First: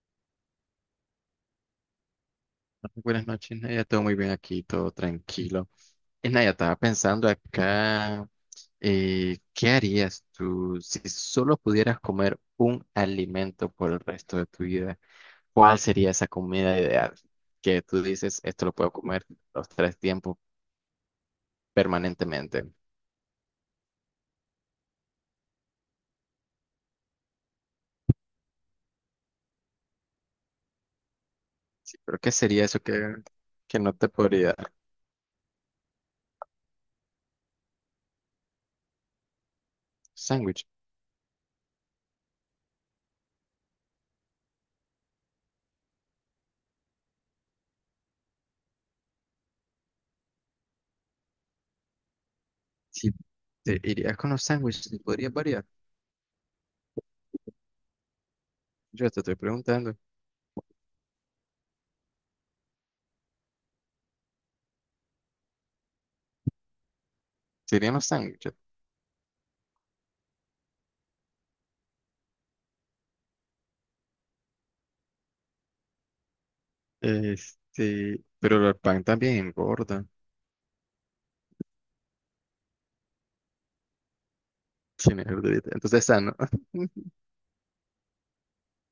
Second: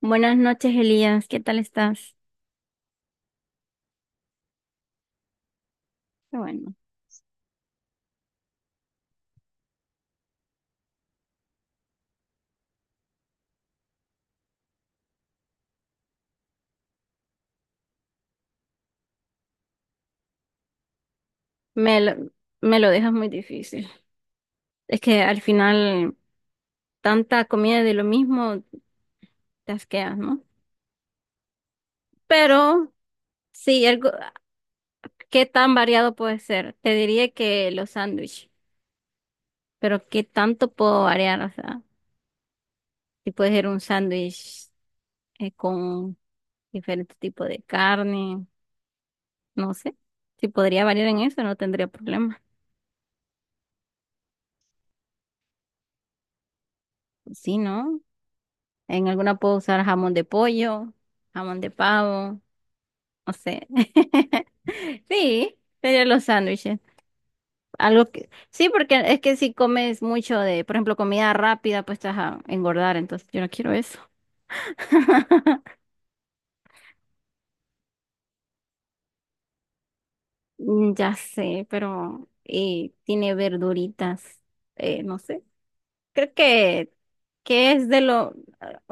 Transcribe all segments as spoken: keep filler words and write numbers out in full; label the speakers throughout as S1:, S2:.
S1: Buenas noches, Elías. ¿Qué tal estás?
S2: Buenas noches, Naya. Todo muy bien aquí, todo tranquilo. Eh,
S1: Qué
S2: Naya,
S1: bueno.
S2: estaba pensando acá, eh, ¿qué harías tú si solo pudieras comer un alimento por el resto de tu vida? ¿Cuál sería esa comida ideal que tú dices, esto lo puedo comer los tres tiempos
S1: me lo,
S2: permanentemente?
S1: Me lo dejas muy difícil. Es que al final tanta comida de lo mismo te asqueas, ¿no?
S2: Sí, pero ¿qué sería eso
S1: Pero
S2: que, que
S1: sí,
S2: no te
S1: algo,
S2: podría dar?
S1: ¿qué tan variado puede ser? Te diría que los sándwiches, pero ¿qué
S2: Sándwich.
S1: tanto puedo variar? O sea, si puede ser un sándwich eh, con diferente tipo de carne, no sé. Si podría variar en eso, no tendría problema.
S2: Si te irías con los sándwiches, ¿podrías variar?
S1: Sí, ¿no? En
S2: Yo te
S1: alguna
S2: estoy
S1: puedo usar
S2: preguntando,
S1: jamón de pollo, jamón de pavo, no sé. Sí, serían los sándwiches.
S2: ¿serían
S1: Algo
S2: los
S1: que,
S2: sándwiches?
S1: sí, porque es que si comes mucho de, por ejemplo, comida rápida, pues te vas a engordar, entonces yo no quiero eso.
S2: Este, pero el pan también engorda.
S1: Mm, ya sé, pero eh, tiene verduritas, eh, no
S2: Sin el
S1: sé.
S2: Entonces, esa
S1: Creo
S2: no.
S1: que, que es de lo,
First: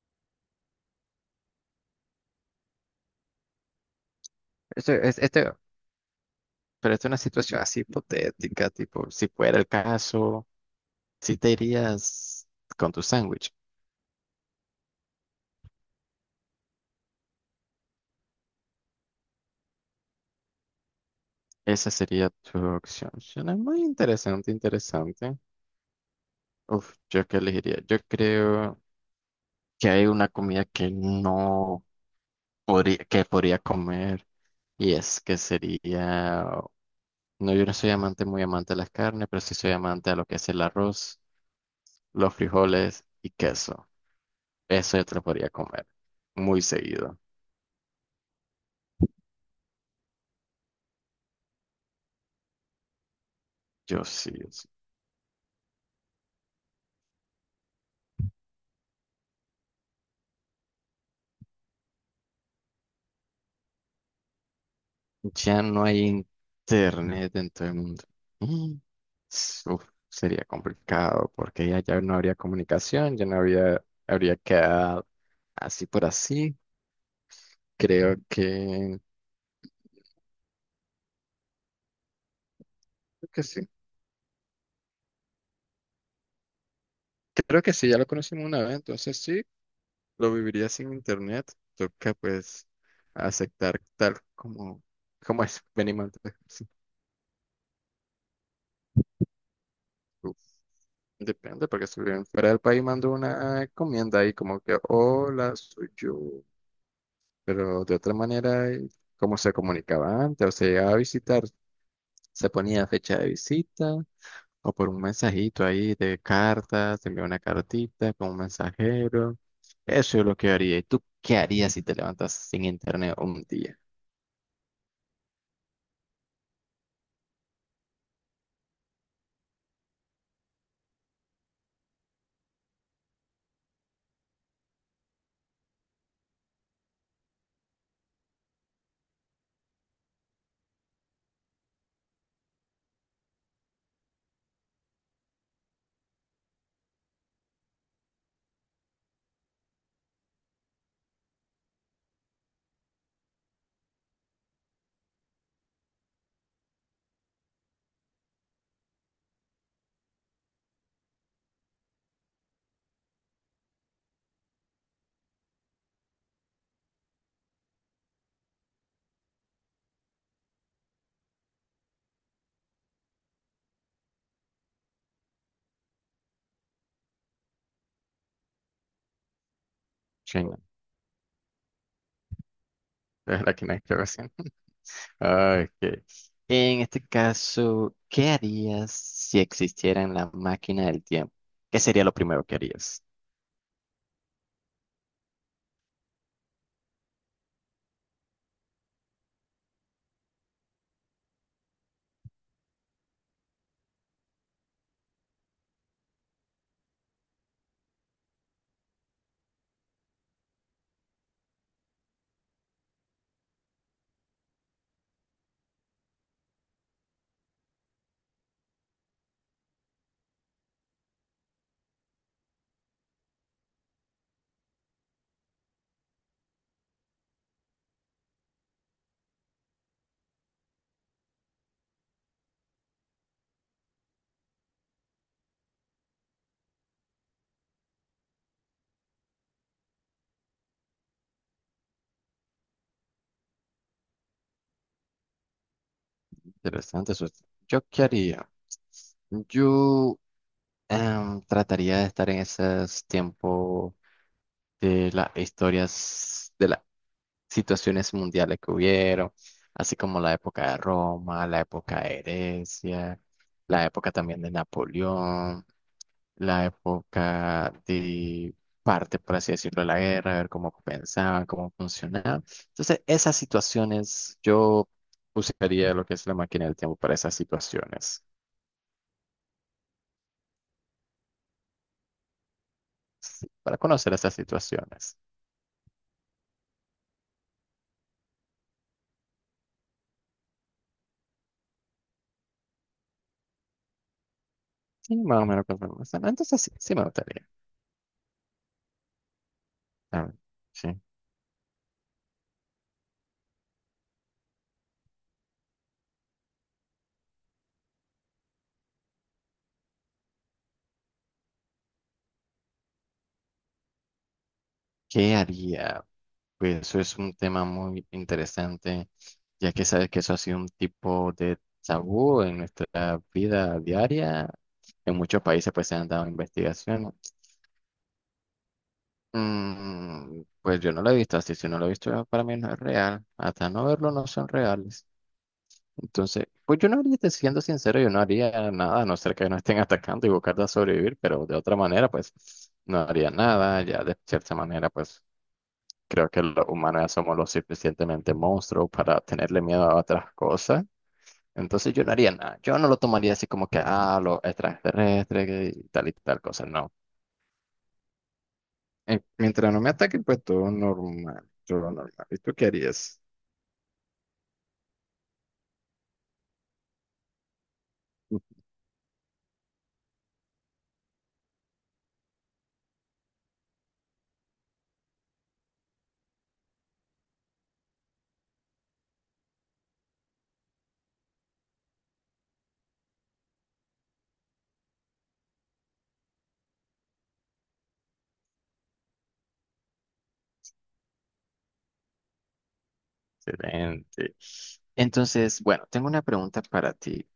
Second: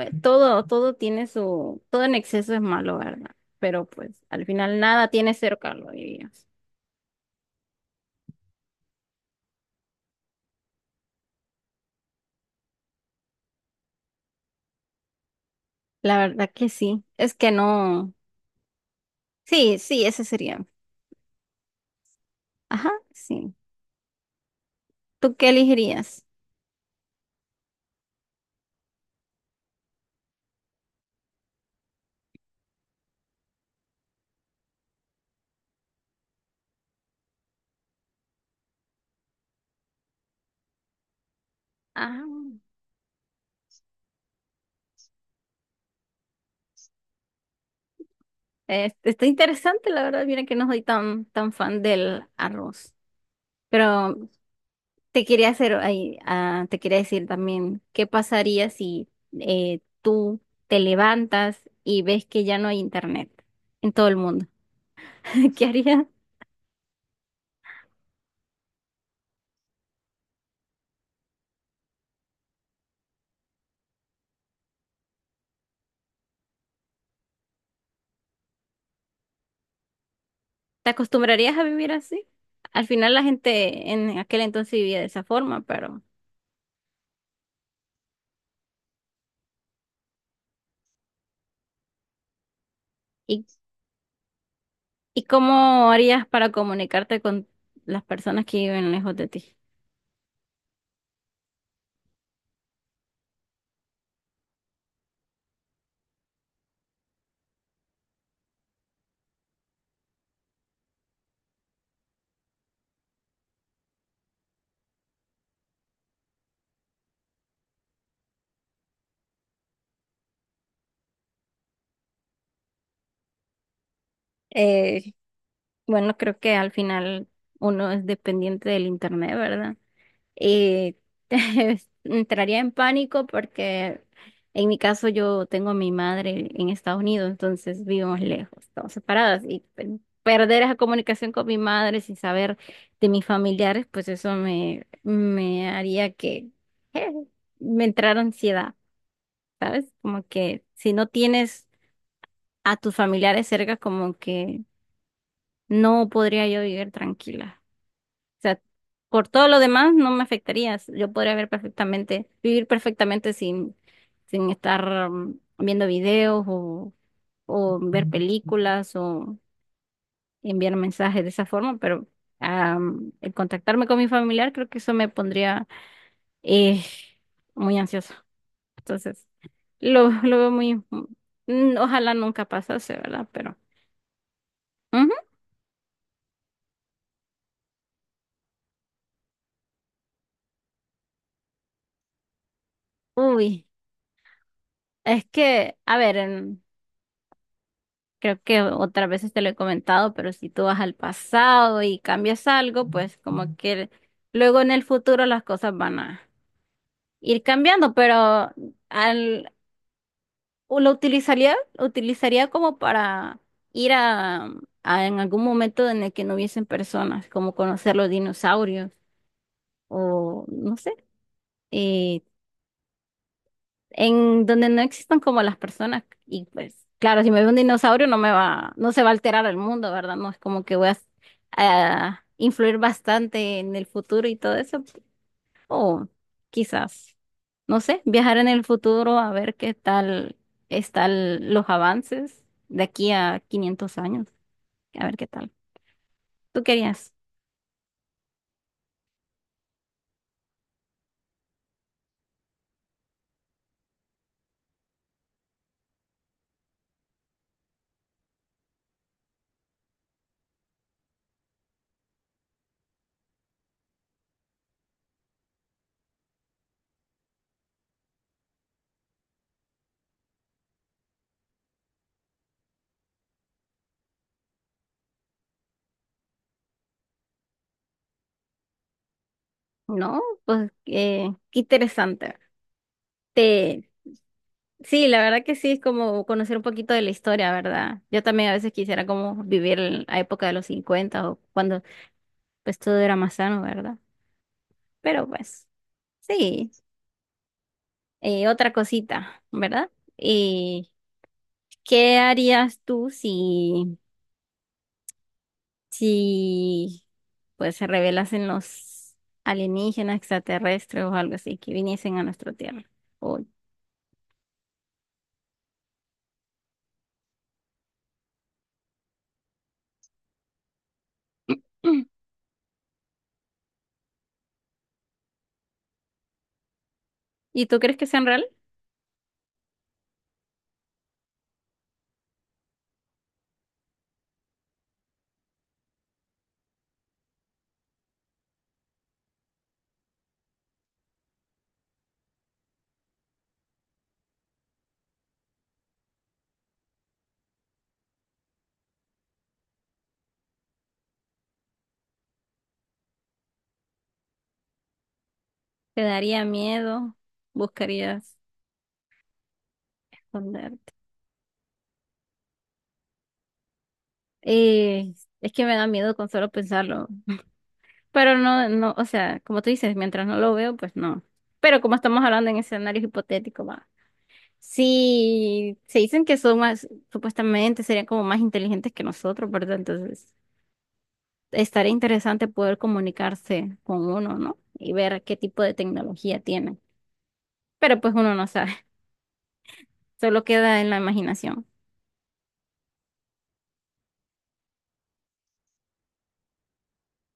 S1: eh, todo, todo tiene su, todo en exceso es malo, ¿verdad? Pero pues al final
S2: Esto,
S1: nada
S2: es,
S1: tiene
S2: este
S1: cero calorías.
S2: Pero esto es una situación así hipotética, tipo, si fuera el caso, si te irías con tu sándwich,
S1: La verdad que sí. Es que no. Sí, sí, ese sería.
S2: esa sería tu
S1: Ajá,
S2: opción.
S1: sí.
S2: Suena muy interesante,
S1: ¿Tú
S2: interesante.
S1: qué elegirías?
S2: Uf, ¿yo qué elegiría? Yo creo que hay una comida que no podría, que podría comer y es que sería, no, yo no soy amante, muy amante de las carnes, pero sí soy amante a lo que es el arroz,
S1: Ah,
S2: los frijoles y queso. Eso yo te lo podría comer muy seguido.
S1: eh, está interesante, la verdad. Mira que no soy tan, tan fan del arroz.
S2: Yo
S1: Pero
S2: sí, yo sí.
S1: te quería hacer ahí, ah, te quería decir también, ¿qué pasaría si eh, tú te levantas y ves que ya no hay internet en todo el mundo?
S2: Ya
S1: ¿Qué
S2: no hay
S1: harías?
S2: internet en todo el mundo. Mm. Uf, sería complicado porque ya, ya no habría comunicación, ya no habría, habría quedado así por así. Creo que,
S1: ¿Te acostumbrarías a vivir así? Al final la
S2: creo que sí.
S1: gente en aquel entonces vivía de esa forma, pero...
S2: Creo que sí, ya lo conocimos una vez, entonces sí, lo viviría sin internet. Toca pues
S1: ¿Y
S2: aceptar tal como,
S1: ¿Y
S2: como es.
S1: cómo
S2: Venimos
S1: harías para comunicarte con las personas que viven lejos de ti?
S2: antes. Depende, porque si viven fuera del país mando una encomienda ahí como que, hola, soy yo. Pero de otra manera, eh, ¿cómo se comunicaba antes? O se llegaba a visitar, se ponía fecha de visita o por un mensajito ahí de cartas, se envía una cartita con un mensajero. Eso es lo que yo haría. ¿Y tú qué harías si te levantas sin internet un día?
S1: Eh, bueno, creo que al final uno es dependiente del internet, ¿verdad? Y entraría en pánico porque en mi caso yo tengo a mi madre en Estados Unidos, entonces vivimos lejos, estamos separadas y pe- perder esa comunicación con mi madre sin saber de mis familiares, pues eso me, me haría que eh, me entrara ansiedad. ¿Sabes? Como que si no tienes a tus familiares cerca, como que no podría yo vivir tranquila. O sea, por todo lo demás no me afectaría. Yo podría ver perfectamente, vivir perfectamente sin, sin estar mm, viendo videos o, o ver películas o enviar mensajes de esa forma, pero am, el contactarme con mi familiar creo que eso me pondría eh, muy ansiosa. Entonces, lo, lo veo
S2: Chinga,
S1: muy, mm, ojalá nunca pasase, ¿verdad?
S2: es la
S1: Pero,
S2: que no hay que ver.
S1: ujú.
S2: Ok. En este caso, ¿qué harías si existiera en la máquina del tiempo? ¿Qué sería lo primero que harías?
S1: Uy, es que, a ver, en- creo que otras veces te lo he comentado, pero si tú vas al pasado y cambias algo, pues como que luego en el futuro las cosas van a ir cambiando, pero al, o lo utilizaría, lo utilizaría como para ir a, a en algún momento en el que no hubiesen personas, como conocer los dinosaurios o no sé. eh, en donde no existan como las personas. Y pues, claro, si me ve un dinosaurio no me va, no se va a alterar el mundo, ¿verdad? No es como que voy a, a influir bastante en el futuro y todo eso. O quizás, no sé, viajar en el futuro a ver qué tal están los avances de aquí a quinientos años. A ver qué tal. ¿Tú querías?
S2: Interesante eso. ¿Yo qué haría? Yo em, trataría de estar en esos tiempos de las historias, de las situaciones mundiales que hubieron, así como la época de Roma, la época de Grecia, la época también de Napoleón, la época de parte, por así decirlo, de la guerra, ver cómo pensaban, cómo funcionaban. Entonces, esas situaciones, yo usaría lo que es la máquina del tiempo para esas situaciones,
S1: No, pues eh, qué interesante.
S2: sí, para
S1: Te,
S2: conocer esas
S1: Sí,
S2: situaciones.
S1: la verdad que sí, es como conocer un poquito de la historia, ¿verdad? Yo también a veces quisiera como vivir en la época de los cincuenta o cuando pues todo era más sano, ¿verdad?
S2: Sí,
S1: Pero
S2: más o menos,
S1: pues
S2: conforme están. Entonces,
S1: sí.
S2: sí, sí me gustaría.
S1: Eh, otra cosita, ¿verdad?
S2: A ver,
S1: Eh,
S2: sí.
S1: ¿qué harías tú si, si pues se revelasen los alienígenas extraterrestres o algo así que viniesen a nuestra Tierra? O-
S2: ¿Qué haría? Pues eso es un tema muy interesante, ya que sabes que eso ha sido un tipo de tabú en nuestra vida diaria. En muchos países pues se han dado investigaciones.
S1: ¿Y tú crees que sean real?
S2: Mm, pues yo no lo he visto así, si no lo he visto para mí no es real. Hasta no verlo no son reales. Entonces, pues yo no haría, te- siendo sincero, yo no haría nada, a no ser que no estén atacando y buscar de sobrevivir, pero de otra manera pues no haría nada, ya de cierta manera pues creo que los humanos ya somos lo suficientemente monstruos para tenerle miedo a otras cosas. Entonces yo no haría nada. Yo no lo tomaría así como que, ah, los extraterrestres que- y
S1: ¿Te
S2: tal y tal
S1: daría
S2: cosa. No.
S1: miedo? ¿Buscarías
S2: Eh, mientras no me ataquen, pues todo
S1: esconder?
S2: normal. Todo normal. ¿Y tú qué harías?
S1: Eh, es que me da miedo con solo pensarlo. Pero no, no, o sea, como tú dices, mientras no lo veo, pues no. Pero como estamos hablando en escenarios hipotéticos, va. Sí, se dicen que son más, supuestamente serían como más inteligentes que nosotros, ¿verdad? Entonces, estaría interesante poder comunicarse con uno, ¿no? Y ver qué tipo de tecnología tienen. Pero pues uno no sabe, solo queda en la imaginación.
S2: Excelente. Entonces, bueno, tengo una pregunta para ti.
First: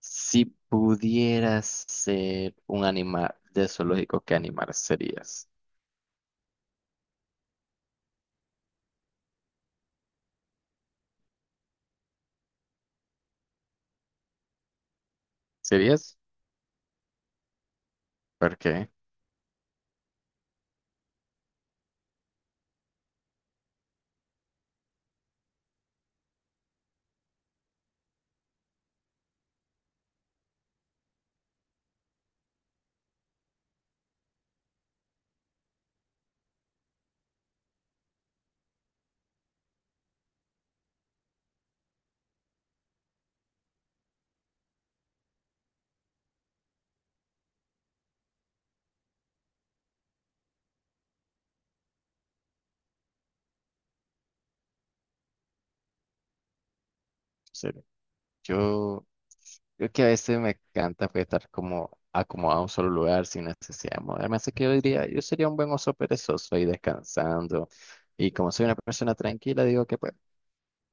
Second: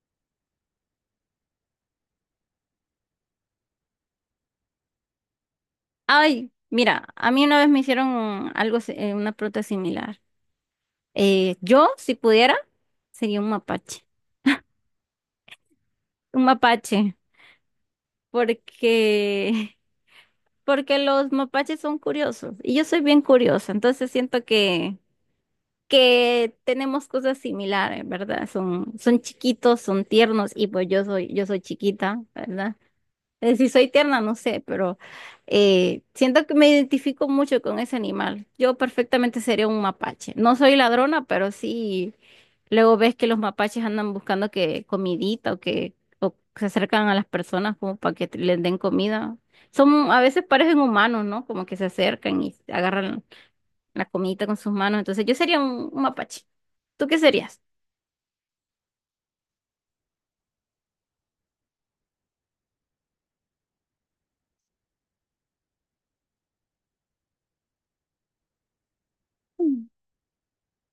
S2: Si pudieras ser un animal de zoológico, ¿qué animal serías?
S1: Ay, mira, a mí una vez me hicieron algo, si- eh, una pregunta similar. Eh, yo, si pudiera, sería un mapache.
S2: ¿Serías?
S1: Un mapache,
S2: ¿Por qué?
S1: porque, porque los mapaches son curiosos y yo soy bien curiosa, entonces siento que, que tenemos cosas similares, ¿verdad? Son, son chiquitos, son tiernos y pues yo soy, yo soy chiquita, ¿verdad? Eh, Si soy tierna, no sé, pero eh, siento que me identifico mucho con ese animal. Yo perfectamente sería un mapache. No soy ladrona, pero sí, luego ves que los mapaches andan buscando que comidita o que o se acercan a las personas como para que te- les den comida. Son, a veces parecen humanos, ¿no? Como que se acercan y agarran la comidita con sus manos. Entonces yo sería un, un mapache. ¿Tú qué serías?
S2: Sería- Yo creo que a veces me encanta pues, estar como acomodado en un solo lugar sin necesidad de moverme. Así que yo diría, yo sería un buen oso perezoso ahí descansando. Y como soy una persona tranquila, digo
S1: Mm.
S2: que pues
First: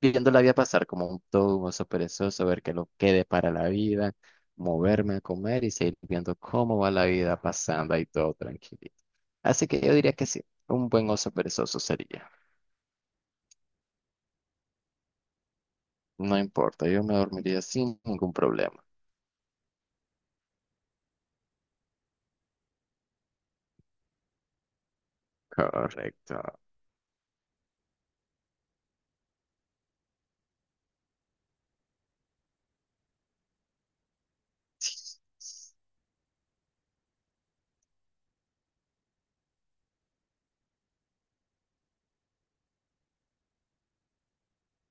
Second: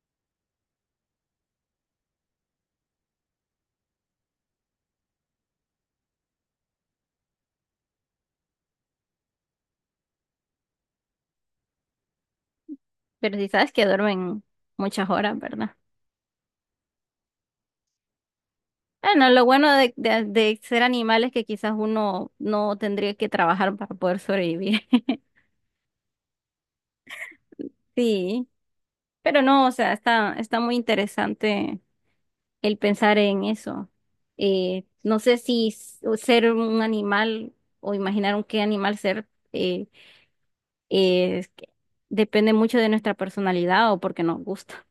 S2: viendo la vida pasar como un todo un oso perezoso, ver qué lo quede para la vida, moverme a comer y seguir viendo cómo va la vida pasando ahí todo tranquilito. Así que yo diría que sí, un buen oso perezoso sería.
S1: Pero si sabes que duermen muchas horas, ¿verdad?
S2: No importa, yo me dormiría sin ningún problema.
S1: Bueno, lo bueno de, de- de ser animales que quizás uno no tendría que trabajar para poder sobrevivir.
S2: Correcto.
S1: Sí, pero no, o sea, está, está muy interesante el pensar en eso. Eh, no sé si s- o ser un animal o imaginar un qué animal ser eh, eh, es que depende mucho de nuestra personalidad o porque nos gusta.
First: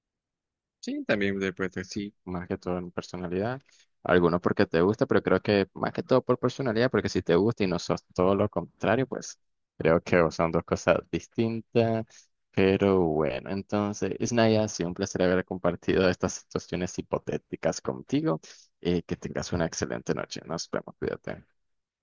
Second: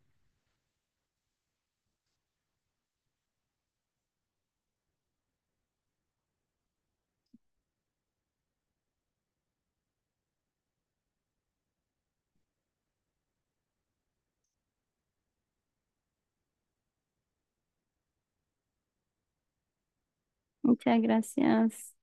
S2: Sí, también de pues, sí, más que todo en personalidad. Algunos porque te gusta, pero creo que más que todo por personalidad, porque si te gusta y no sos todo lo contrario, pues creo que son dos cosas distintas. Pero bueno, entonces, Isnaya, ha sido un placer haber compartido estas situaciones hipotéticas contigo y que tengas una excelente noche. Nos vemos,
S1: Muchas
S2: cuídate.
S1: gracias.